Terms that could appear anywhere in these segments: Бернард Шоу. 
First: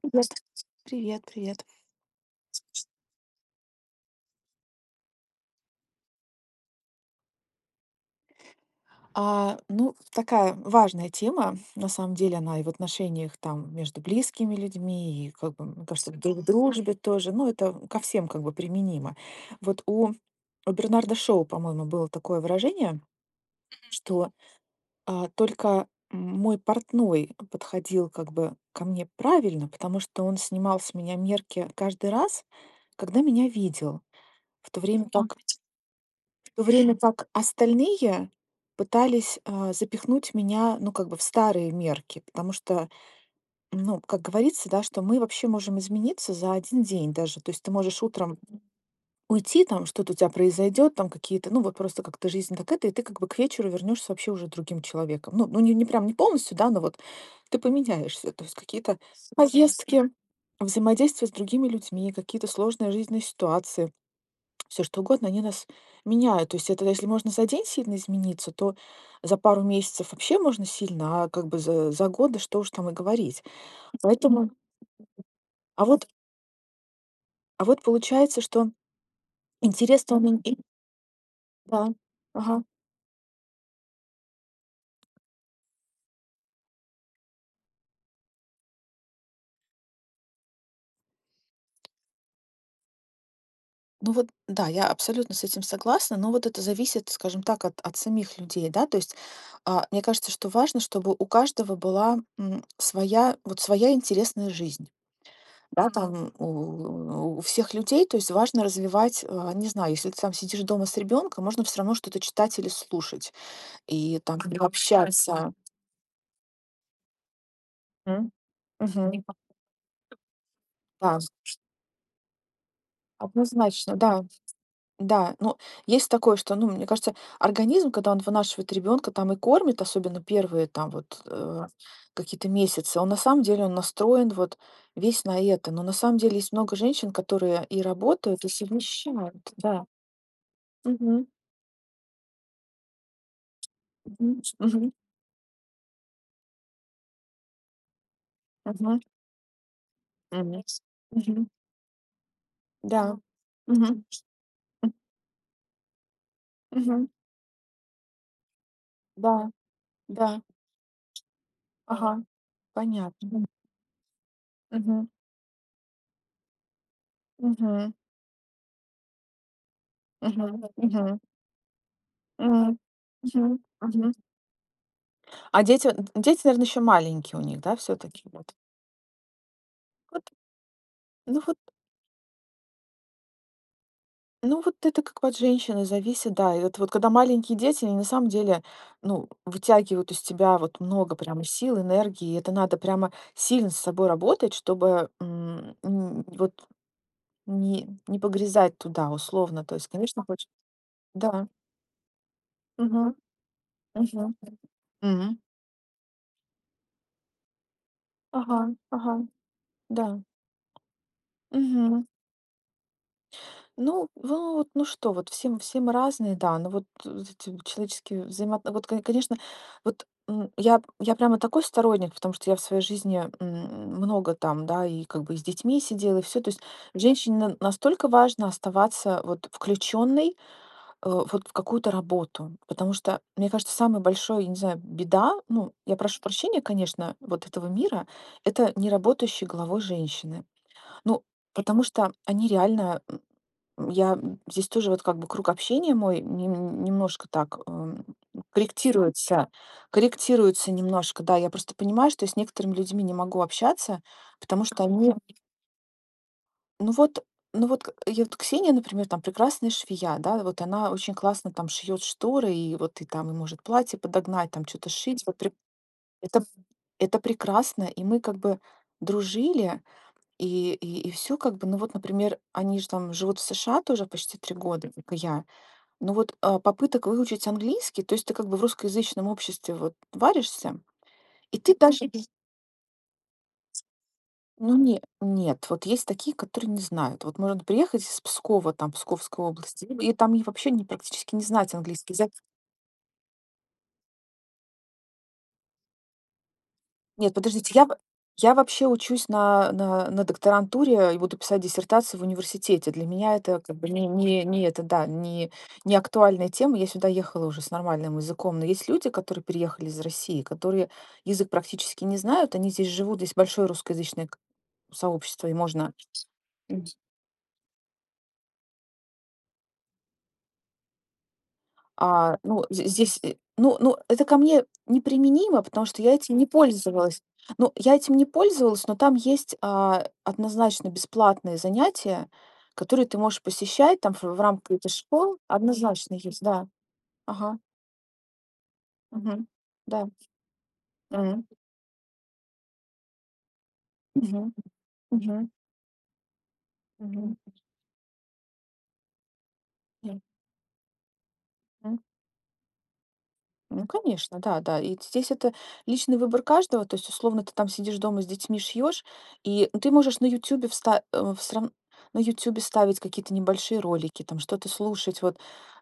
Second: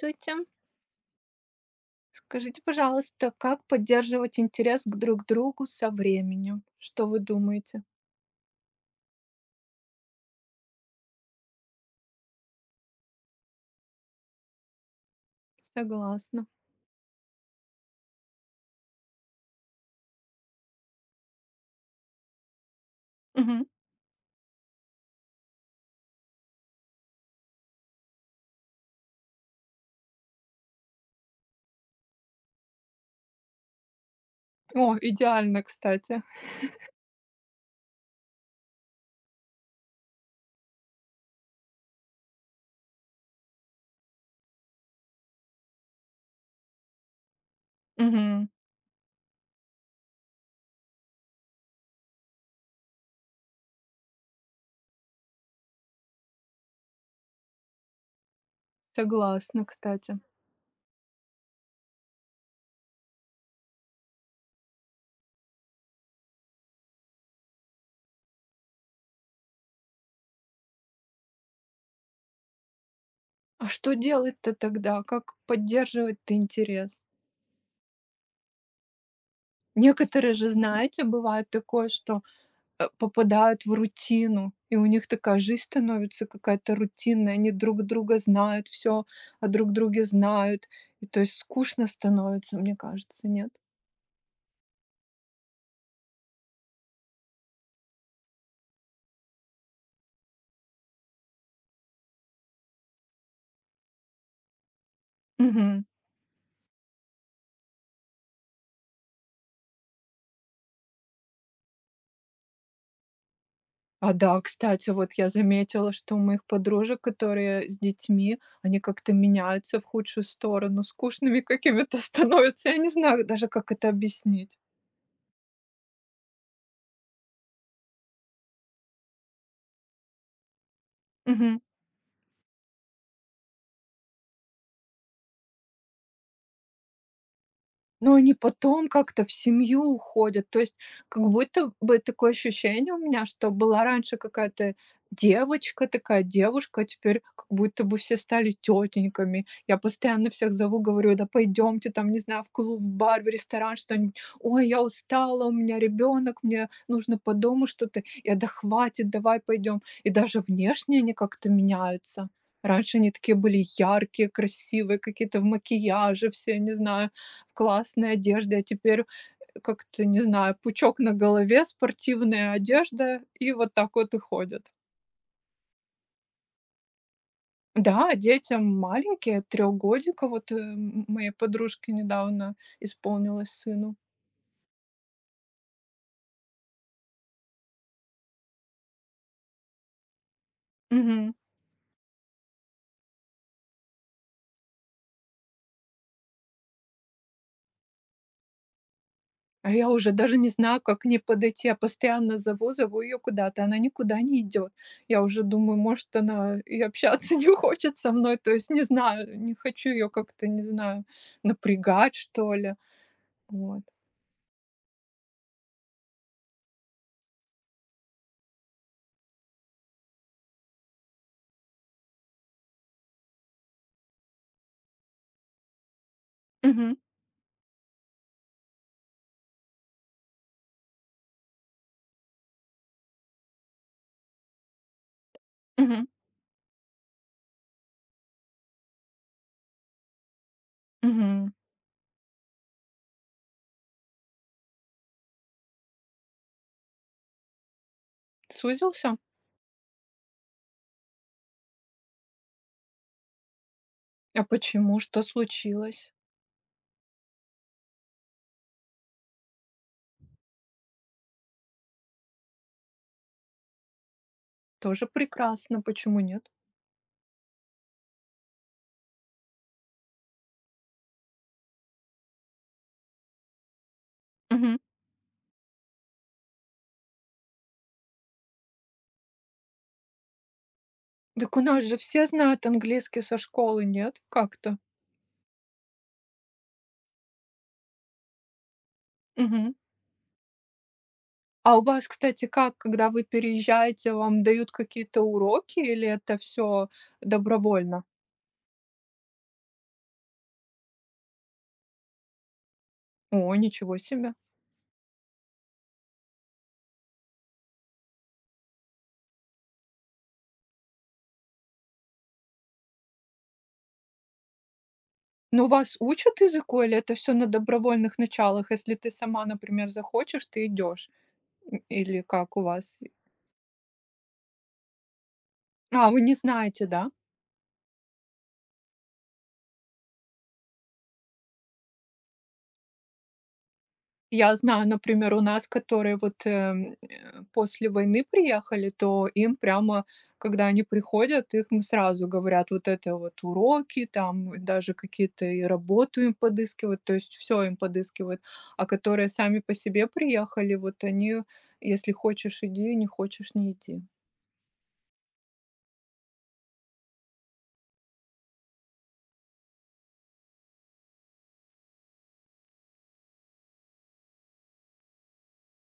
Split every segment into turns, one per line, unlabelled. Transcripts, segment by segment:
Привет. Привет, привет.
Скажите, пожалуйста, как поддерживать интерес к друг другу со временем? Что вы думаете?
Ну, такая важная тема, на самом деле, она и в отношениях там между близкими людьми, и как бы, мне кажется, друг в
Согласна.
дружбе тоже. Ну, это ко всем как бы применимо. Вот у Бернарда Шоу, по-моему, было такое выражение,
Мгм.
что только мой портной подходил как бы ко мне правильно, потому что он снимал с меня мерки каждый раз, когда меня видел. В то
О,
время как
идеально, кстати.
В то время как остальные пытались, запихнуть меня, ну, как бы в старые мерки. Потому что, ну, как говорится, да, что мы вообще можем измениться за один день даже. То есть ты можешь утром
Мгм.
уйти, там что-то у тебя произойдет, там какие-то, ну, вот просто как-то жизнь так это, и ты как бы к вечеру вернешься вообще уже другим человеком. Ну, не прям не полностью, да, но вот ты поменяешься. То есть какие-то
Согласна,
поездки,
кстати.
взаимодействие с другими людьми, какие-то сложные жизненные ситуации. Все что угодно, они нас меняют. То есть это если можно за день сильно измениться, то за пару месяцев вообще можно сильно, а как бы за годы что уж там и говорить.
А что
Поэтому
делать-то тогда? Как
а вот
поддерживать интерес?
а вот получается, что интерес-то
Некоторые
он
же,
и.
знаете, бывает
Да.
такое, что
Ага.
попадают в рутину, и у них такая жизнь становится какая-то рутинная, они друг друга знают, все о друг друге знают. И то есть скучно становится, мне кажется, нет?
Ну вот да, я абсолютно с этим согласна, но вот это зависит, скажем так, от самих людей, да. То есть, мне кажется, что важно, чтобы у каждого была, своя вот своя интересная жизнь.
Мгм.
Да, там у всех людей, то есть важно развивать, не знаю, если ты там сидишь дома с ребенком, можно все равно что-то читать или слушать,
А,
и там
да,
Мгм.
кстати, вот я
Общаться.
заметила, что у моих подружек, которые с
М?
детьми, они как-то
Мгм.
меняются в худшую сторону,
Да,
скучными какими-то становятся. Я не знаю даже, как это
однозначно, да,
объяснить.
да. Ну, есть такое, что, ну, мне кажется, организм, когда он вынашивает ребенка, там и кормит, особенно первые там вот
Мгм.
э, какие-то месяцы, он на самом деле он настроен вот весь на это. Но на самом деле есть много женщин, которые и
Но они
работают, и
потом как-то в
совмещают,
семью
да.
уходят. То есть как
Мгм.
будто бы такое ощущение у меня, что была раньше
Мгм.
какая-то
Мгм.
девочка, такая девушка, а теперь как будто бы все стали
Мгм,
тетеньками. Я постоянно всех
мгм,
зову, говорю, да
мгм,
пойдемте там, не знаю, в клуб, в
да,
бар, в ресторан,
мгм,
что-нибудь. Ой, я устала, у меня ребенок, мне
мгм,
нужно по дому что-то. Я, да хватит,
да,
давай пойдем. И даже
да,
внешне они как-то
ага,
меняются. Раньше они такие
понятно.
были яркие, красивые,
Мгм,
какие-то в макияже все, не знаю, в
мгм,
классной одежде, а теперь как-то, не
мгм,
знаю, пучок на
мгм,
голове, спортивная
м,
одежда, и
мгм,
вот так
мгм.
вот и ходят.
А дети, д дети, наверное еще маленькие у них, да, все
Да,
таки вот?
детям маленькие, трехгодика,
Вот,
моей
ну вот,
подружке недавно исполнилось сыну.
ну вот это как бы от женщины зависит, да. И это вот когда маленькие дети, они на самом деле, ну, вытягивают из тебя вот много
Мгм.
прямо сил, энергии. И это надо прямо сильно с собой работать, чтобы, м, н вот не погрязать туда, условно.
А
То
я
есть,
уже
конечно,
даже не
хочешь.
знаю, как к ней
Да.
подойти. Я постоянно зову, зову
Мгм.
ее куда-то. Она никуда
Мгм.
не идет. Я
Мгм.
уже думаю, может, она и общаться не хочет со мной. То
Ага,
есть не
ага,
знаю, не хочу ее
да.
как-то, не знаю,
Мгм.
напрягать, что ли. Вот.
Ну, ну что, вот все мы разные, да, но вот эти вот человеческие конечно, вот, я прямо такой сторонник, потому что я в своей жизни, много там, да, и как бы и с детьми сидела, и все. То есть
Мгм.
женщине на настолько важно оставаться вот включенной, вот в какую-то работу. Потому что, мне кажется, самая большая, я не знаю, беда, ну, я
Мгм.
прошу прощения, конечно, вот этого мира, это не работающие головой женщины. Ну,
Мгм.
потому что они реально, здесь тоже вот как бы круг общения мой немножко так,
Сузился?
корректируется, немножко, да, я просто понимаю, что я с некоторыми людьми не могу общаться,
А
потому что
почему?
они,
Что случилось?
ну вот, я вот Ксения, например, там прекрасная швея, да, вот она очень классно там шьет шторы, и вот и там и может платье подогнать, там что-то
Тоже
шить.
прекрасно, почему
Это,
нет?
прекрасно, и мы как бы дружили, и все как бы, ну вот, например, они же там живут в США тоже почти три
Мгм.
года, как и я. Ну вот, попыток выучить английский, то есть ты как бы в русскоязычном обществе вот варишься,
Так
и
у
ты
нас же
даже.
все знают английский со школы, нет? Как-то.
Ну не, нет, вот есть такие, которые не знают. Вот можно приехать из Пскова, там, Псковской
Мгм.
области, либо и там и вообще не практически не знать
А у вас,
английский язык.
кстати, как, когда вы переезжаете, вам дают какие-то уроки или это все
Нет, подождите,
добровольно?
я вообще учусь на докторантуре и буду писать диссертацию в университете. Для меня
О,
это как бы
ничего
не
себе.
не не это, да, не актуальная тема. Я сюда ехала уже с нормальным языком. Но есть люди, которые переехали из России, которые язык практически не знают. Они здесь живут, здесь большое русскоязычное к сообщество, и
Но
можно.
вас учат языку или это все на добровольных началах? Если ты сама, например, захочешь, ты идешь или
А,
как у
ну, з
вас?
здесь, это ко мне неприменимо, потому что
А,
я
вы не
этим не
знаете, да?
пользовалась. Ну, я этим не пользовалась, но там есть, однозначно бесплатные занятия, которые ты можешь посещать там в
Я
рамках
знаю,
этой
например,
школы.
у нас,
Однозначно
которые вот,
есть, да. Ага.
после войны приехали, то
Мгм.
им прямо,
Да.
когда они
М.
приходят, их им сразу говорят: "Вот это вот уроки",
Мгм.
там, и даже какие-то
Мгм.
и работу им подыскивают, то есть
Мгм.
все им подыскивают. А которые сами по себе
Я.
приехали, вот они: если хочешь- иди, не хочешь- не
Ну,
иди.
конечно, да, да. И здесь это личный выбор каждого. То есть, условно, ты там сидишь дома с детьми, шьешь, и ну, ты можешь на Ютубе вста... э, всё рав- на Ютубе ставить какие-то небольшие ролики, там что-то слушать. Вот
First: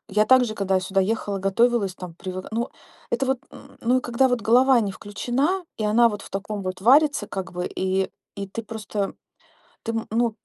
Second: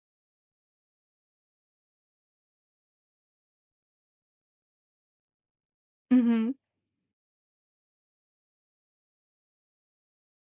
я также, когда сюда ехала, готовилась, там привык. Ну, это вот, ну, и когда вот голова не включена, и она вот в
Мгм.
таком вот варится, как бы, и ты просто, ты, м, ну,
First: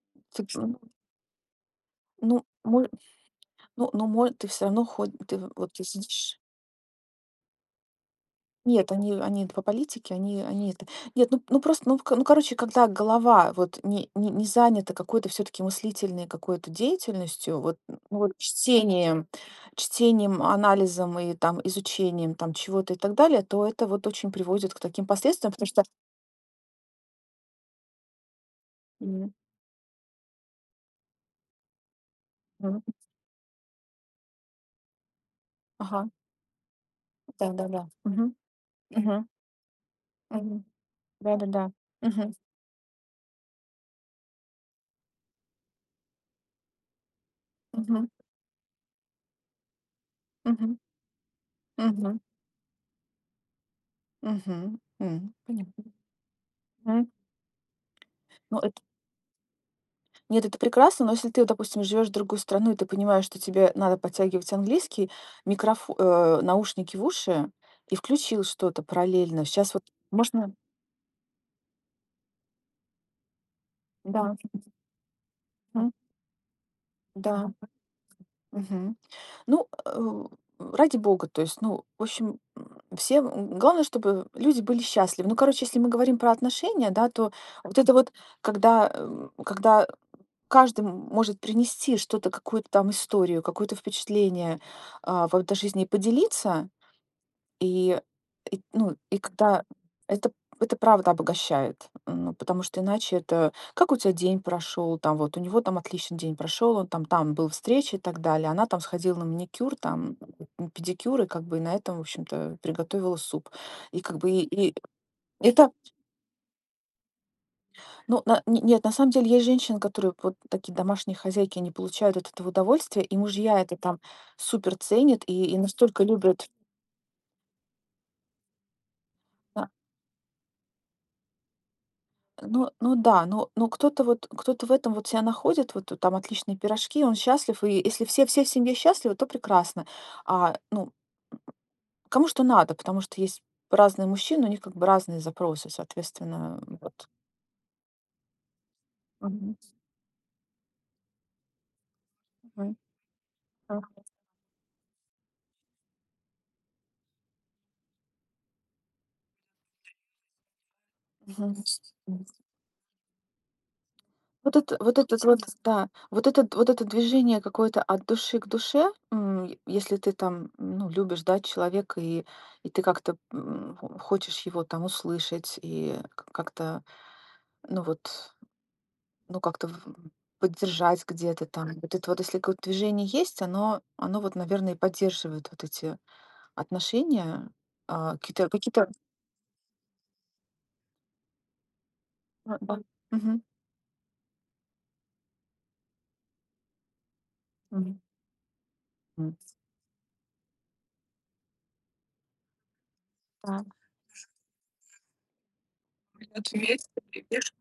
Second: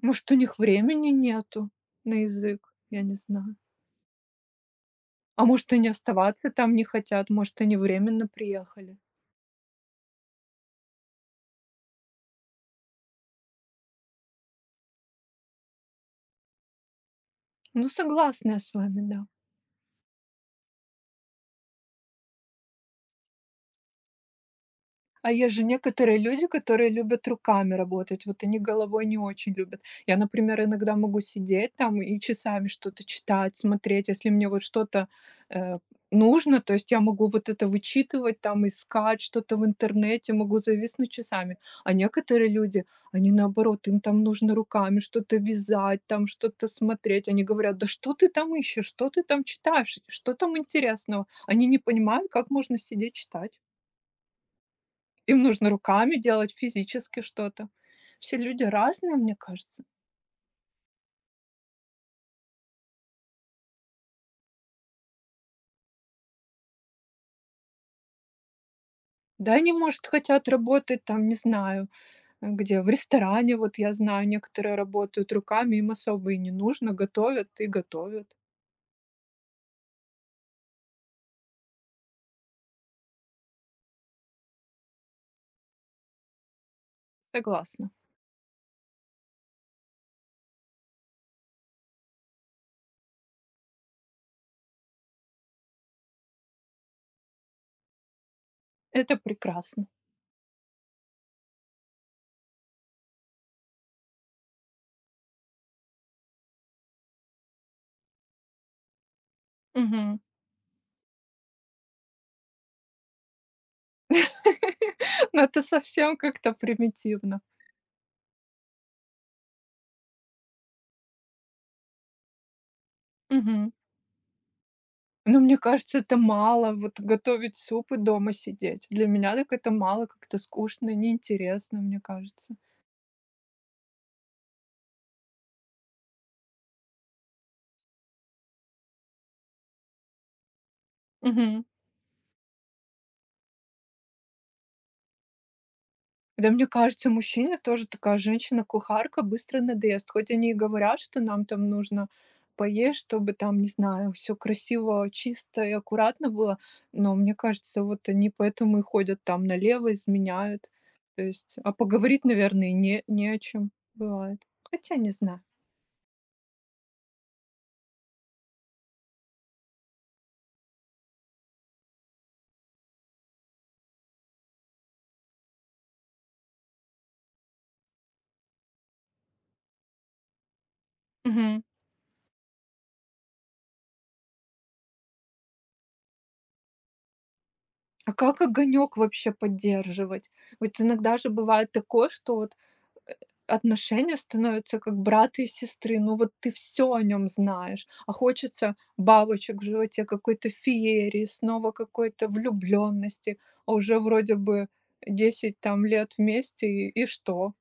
Может, у
ты,
них
м,
времени нету на
ну,
язык,
мо-
я не знаю.
ты все равно ходишь, ты
А может,
вот ты
они
сидишь.
оставаться там не хотят, может, они временно
Нет,
приехали.
они по политике, они они это. Нет, ну, ну просто, ну к ну короче, когда голова вот не занята какой-то все таки мыслительной какой-то деятельностью, вот,
Ну,
ну вот,
согласна я с вами, да.
чтением, анализом и там изучением там чего-то и так далее, то это вот очень приводит к таким
А
последствиям,
есть же
потому что.
некоторые люди, которые любят руками работать, вот они головой не
Мгм.
очень любят. Я, например, иногда могу сидеть там и часами
Мгм.
что-то читать, смотреть, если мне вот что-то, э,
Ага.
нужно, то есть я могу вот это
Да-да-да. Мгм.
вычитывать, там искать
Мгм.
что-то в интернете, могу
Мгм.
зависнуть часами.
Да-да-да.
А
Мгм.
некоторые люди, они наоборот, им там нужно руками что-то вязать, там что-то смотреть. Они говорят: "Да
Мгм.
что ты там ищешь? Что ты там читаешь? Что там
Мгм.
интересного?" Они не
Мгм.
понимают, как можно сидеть читать.
Мгм. М.
Им нужно
Понятно.
руками делать,
Мгм.
физически что-то. Все
Ну,
люди
эт
разные, мне кажется.
Нет, это прекрасно, но если ты, вот, допустим, живешь в другую страну, и ты понимаешь, что тебе надо подтягивать английский, наушники в уши и включил что-то параллельно.
Да, они,
Сейчас вот
может, хотят
можно.
работать там, не знаю, где, в ресторане, вот я знаю,
Да.
некоторые работают руками, им
Мгм.
особо и не нужно, готовят
Да.
и готовят.
Мгм. Ну, ради бога, то есть, ну, в общем, все, главное, чтобы люди были счастливы. Ну, короче, если мы говорим про отношения, да, то вот
Согласна.
это вот, когда, когда каждый может принести что-то, какую-то там историю, какое-то впечатление, вот даже жизни ней поделиться. И ну,
Это
и когда
прекрасно.
это правда обогащает, ну, потому что иначе это: «Как у тебя день прошел?» Там вот: «У него там отличный день прошел, он там был встречи», и так далее. Она там сходила на маникюр, там,
Мгм.
педикюр и как бы и на этом, в общем-то, приготовила суп. И как бы и
Но это
это.
совсем как-то примитивно.
Ну, на не, нет, на самом деле есть женщины, которые вот такие домашние хозяйки, они получают от этого удовольствие, и мужья
Мгм.
это там супер ценят
Но
и
мне
и
кажется,
настолько
это
любят.
мало, вот готовить суп и дома сидеть. Для меня так
А,
это мало, как-то скучно, неинтересно, мне кажется.
ну да, но кто-то в этом вот себя находит, вот там отличные пирожки, он счастлив, и если все в семье счастливы, то прекрасно. Ну,
Мгм.
кому что надо, потому что есть разные мужчины, у них как бы разные запросы,
Да,
соответственно,
мне
вот.
кажется, мужчине тоже такая женщина-кухарка
Мгм.
быстро надоест. Хоть они и говорят, что нам там нужно
Мгм.
поесть, чтобы там, не знаю, все красиво, чисто и аккуратно было, но мне кажется, вот они поэтому и ходят там налево, изменяют. То есть, а поговорить,
Мгм.
наверное, не о чем бывает.
Вот это
Хотя
вот
не
этот вот,
знаю.
да, вот это, движение какое-то от души к душе, если ты там, ну, любишь, да, человека, и ты как-то, хочешь его там услышать и как-то, ну вот, ну как-то, поддержать где-то
Мгм.
там. Вот это вот, если какое-то движение есть, оно, оно вот, наверное, и поддерживает вот эти отношения,
А как
какие-то.
огонек вообще поддерживать? Ведь иногда же бывает такое, что
а, а,
э,
мгм,
отношения становятся как брата и сестры. Ну вот ты все о нем знаешь,
мгм,
а хочется
м,
бабочек в животе, какой-то феерии, снова какой-то влюбленности,
да.
а уже вроде бы 10 там лет вместе, и что?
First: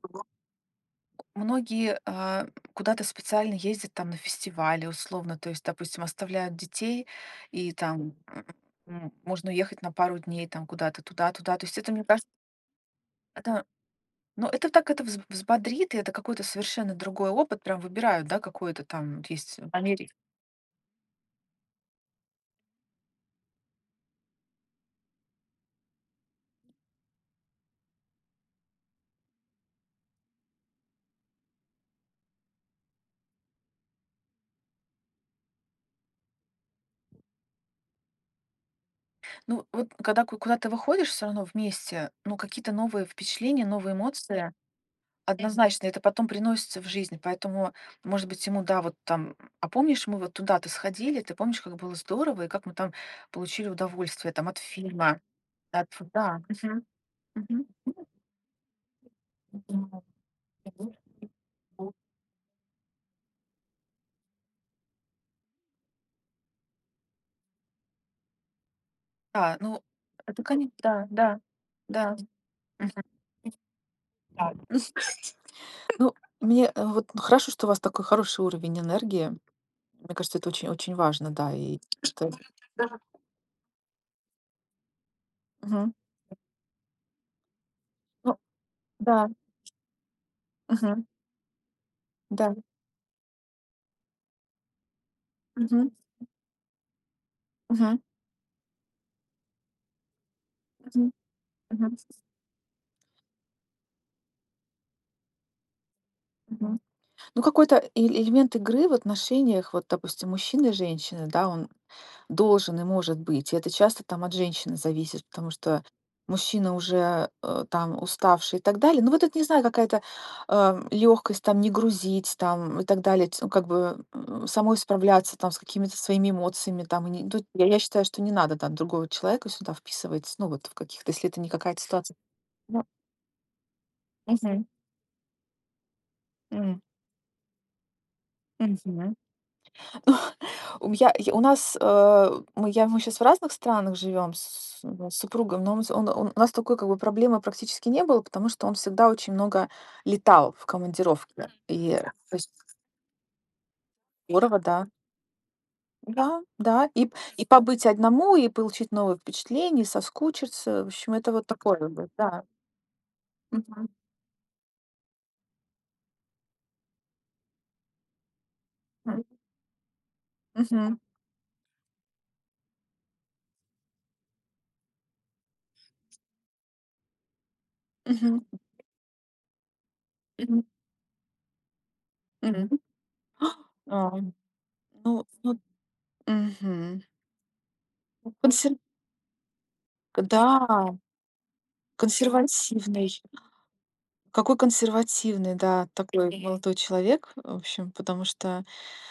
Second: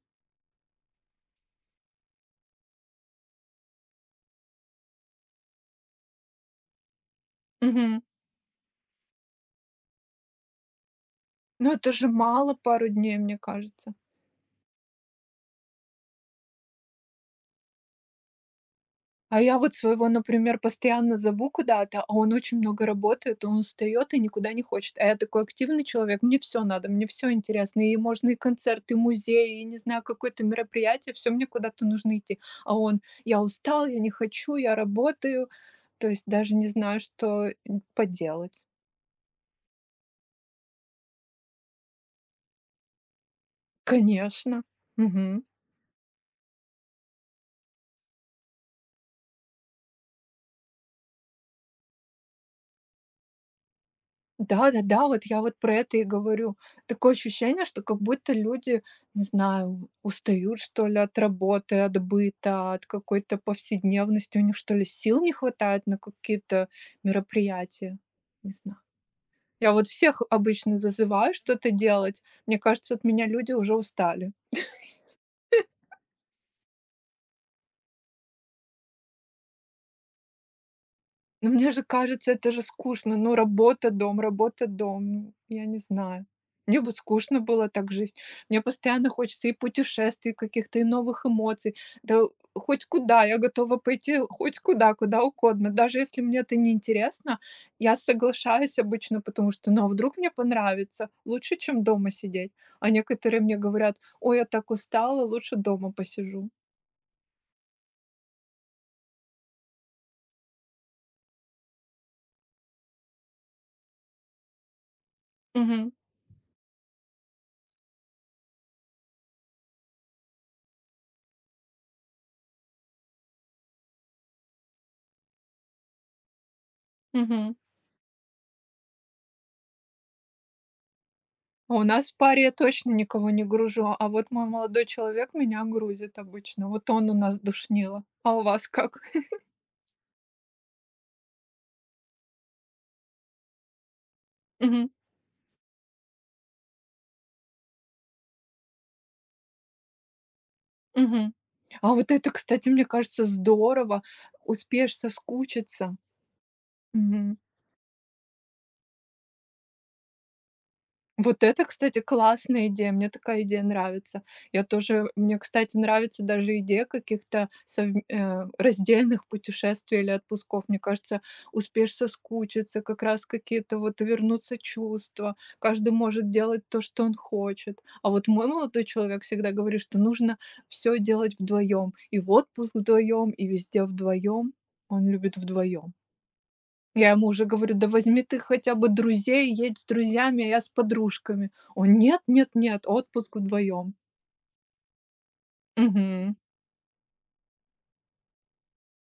Многие, куда-то специально ездят там на фестивали условно, то есть, допустим, оставляют детей, и
Мгм.
там, можно уехать на пару дней там куда-то туда, туда. То
Ну
есть это,
это
мне
же
кажется,
мало, пару дней, мне
это
кажется.
ну, это так, это взбодрит, и это какой-то совершенно другой опыт. Прям выбирают, да, какой-то там вот
А я
есть,
вот своего,
Америка.
например, постоянно зову куда-то, а он очень много работает, он устает и никуда не хочет. А я такой активный человек, мне все надо, мне все интересно. И можно и концерт, и музей, и не знаю, какое-то мероприятие, все мне куда-то нужно идти. А он, я устал, я не хочу, я работаю. То есть даже не знаю, что поделать.
Ну, вот когда ку куда ты выходишь все равно вместе, ну, какие-то новые впечатления, новые эмоции.
Конечно. Мгм.
Однозначно, это потом приносится в жизнь, поэтому, может быть, ему, да, вот там, а помнишь, мы вот туда-то сходили, ты помнишь, как было здорово, и как мы там получили удовольствие там от
Да-да-да,
фильма,
вот я вот про
от,
это и
да,
говорю. Такое ощущение,
мгм,
что как будто люди, не знаю,
мгм.
устают, что ли, от работы, от быта, от какой-то повседневности. У них, что ли, сил не хватает на какие-то мероприятия? Не знаю.
Да,
Я
ну,
вот всех
это, конечно,
обычно
да,
зазываю
да,
что-то
да,
делать. Мне кажется,
мгм.
от меня люди уже устали.
Ну, мне, вот ну, хорошо, что у вас такой хороший уровень энергии. Мне кажется, это очень очень важно,
Но
да,
мне
и
же
что.
кажется, это же
Да.
скучно. Ну, работа, дом, работа, дом. Ну, я не
Мгм.
знаю. Мне бы скучно было так жить.
Ну,
Мне постоянно
да,
хочется и путешествий каких-то, и
мгм,
новых эмоций. Да
да,
хоть куда, я готова пойти хоть куда, куда угодно.
мгм,
Даже если мне это неинтересно, я
мгм,
соглашаюсь обычно, потому что, ну, а вдруг мне понравится?
мгм,
Лучше, чем
мгм,
дома сидеть. А некоторые мне говорят, ой, я так устала, лучше дома посижу.
мгм. Ну, какой-то элемент игры в отношениях, вот, допустим, мужчины и женщины, да, он должен и может быть. И это часто там от женщины зависит, потому что
Мгм.
мужчина уже, там уставший и так далее. Ну, вот это, не знаю, какая-то, легкость там не грузить там и так далее, ну, как бы, самой справляться там с какими-то своими эмоциями там. И тут
Мгм.
я считаю, что не надо там другого человека сюда вписывать, ну, вот в каких-то, если это не
А
какая-то
у нас
ситуация.
в паре я
Ну,
точно никого не гружу, а вот мой
мгм,
молодой человек меня грузит обычно.
м,
Вот он у нас душнило. А у вас как?
мгм. У я у нас, мы сейчас в разных странах живем с,
Мгм,
с супругом, но он с он у нас такой как бы проблемы практически не было, потому что он всегда очень много летал в
мгм.
командировке. М. И,
А вот
да,
это,
то есть
кстати, мне кажется, здорово.
здорово, да.
Успеешь соскучиться.
Да, да.
Мгм.
И побыть одному, и получить новые впечатления, и соскучиться. В общем, это
Вот
вот
это,
такое
кстати,
вот, да.
классная идея. Мне такая идея
Мгм.
нравится. Я тоже мне, кстати, нравится даже идея каких-то
М.
раздельных путешествий или отпусков. Мне
Мгм.
кажется, успеешь соскучиться, как раз какие-то вот вернутся чувства. Каждый может делать то, что он хочет. А вот
Мгм.
мой молодой человек всегда говорит, что нужно
Мгм.
все делать вдвоем. И в отпуск
Мгм.
вдвоем, и везде
А,
вдвоем. Он любит
ну,
вдвоем.
мгм.
Я ему уже говорю: "Да возьми
Ну,
ты
консер
хотя бы друзей, едь с
да,
друзьями, а я с подружками". Он: "Нет, нет, нет,
консервативный.
отпуск вдвоем".
Какой консервативный, да, такой
Мгм.
Мгм. Молодой человек, в общем, потому что,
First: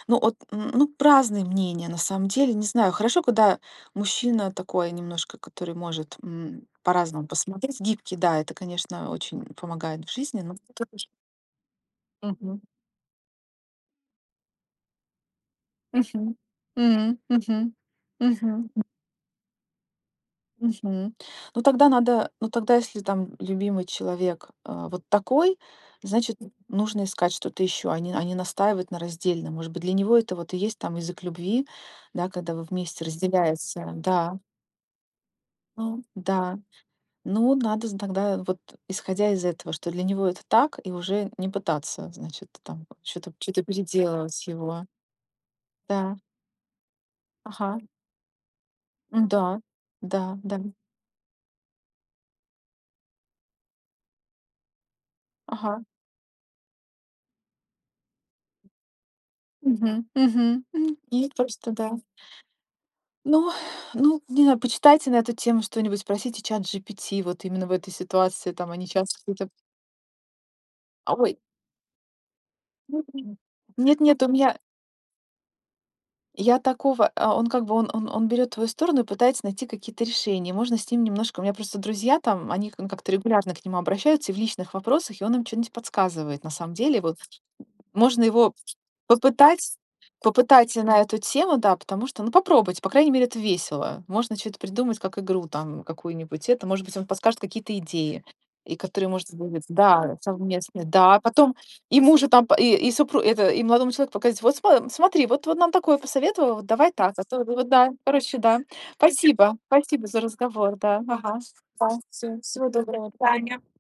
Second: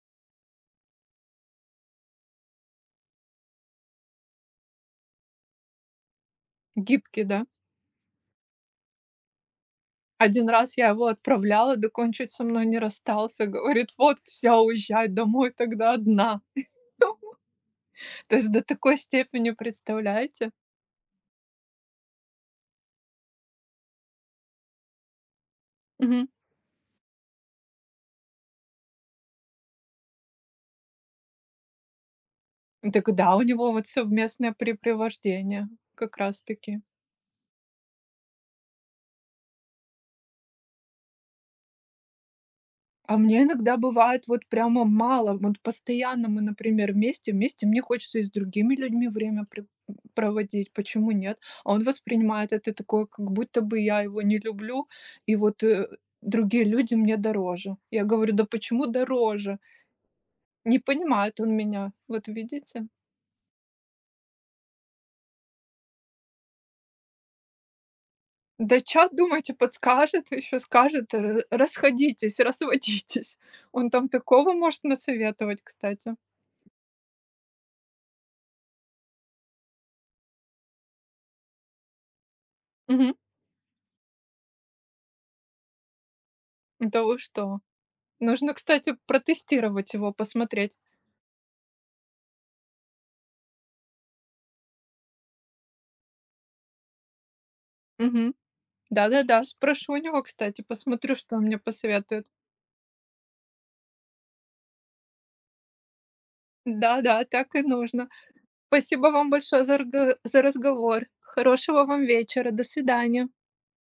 ну, разные мнения, на самом деле, не знаю, хорошо, когда мужчина такой немножко, который может,
Гибкий,
по-разному
да?
посмотреть, гибкий, да, это, конечно, очень помогает в жизни,
Один
но.
раз я его
Тоже.
отправляла, дак он со
Мгм.
мной не расстался. Говорит: "Вот, все, уезжай домой тогда
Мгм.
одна".
М, мгм.
То есть до
Мгм.
такой степени, представляете?
Мгм. Ну тогда надо, ну тогда если там любимый человек, вот такой,
Мгм.
значит, нужно искать что-то еще, а не настаивать на раздельном. Может быть, для него это вот и есть там язык любви, да, когда вы вместе
Так да, у него вот
разделяется. Да,
совместное препровождение
ну,
как раз
да.
таки.
Ну, надо тогда вот исходя из этого, что для него это так, и уже не пытаться, значит, там
А
что-то
мне иногда бывает
переделывать
вот прямо
его.
мало. Вот
Да,
постоянно мы, например, вместе
ага,
мне хочется и с другими людьми
м,
время
да,
при-
да, да,
проводить. Почему нет? А он воспринимает это такое, как будто бы я его не люблю, и вот
ага,
другие люди мне дороже. Я говорю, да почему дороже?
угу, угу.
Не
И
понимает он
просто,
меня.
да.
Вот видите?
Ну ну, не знаю, почитайте на эту тему что-нибудь, спросите чат ChatGPT вот именно в этой ситуации. Там
Да
они
чат,
часто какие-то.
думаете, подскажет, еще скажет,
Ой,
Расходитесь, разводитесь. Он там
нет-нет, у
такого
меня
может насоветовать, кстати.
я такого, он как бы он берет твою сторону и пытается найти какие-то решения. Можно с ним немножко у меня просто друзья там, они, ну,
Мгм.
как-то регулярно к нему обращаются и в личных вопросах, и он им что нибудь подсказывает на самом деле.
Да
Вот
вы что?
можно его
Нужно, кстати,
попытать,
протестировать его, посмотреть.
на эту тему, да, потому что, ну, попробуйте, по крайней мере, это весело. Можно что то придумать, как игру там какую-нибудь. Это, может быть, он подскажет какие-то идеи,
Мгм.
и которые, может,
Да-да-да,
будет,
спрошу у
да,
него, кстати,
совместные. Да,
посмотрю,
а
что он
потом
мне
ему
посоветует.
же там, п и супру это, и молодому человеку показать: «Вот смотри, вот нам такое посоветовал, вот давай так».
Да-да,
А то
так и
вот да,
нужно.
короче, да.
Спасибо вам
Спасибо,
большое за
спасибо
рго
за
за
разговор, да.
разговор.
Ага,
Хорошего
да,
вам
всё,
вечера. До
всего доброго, до
свидания.
свидания.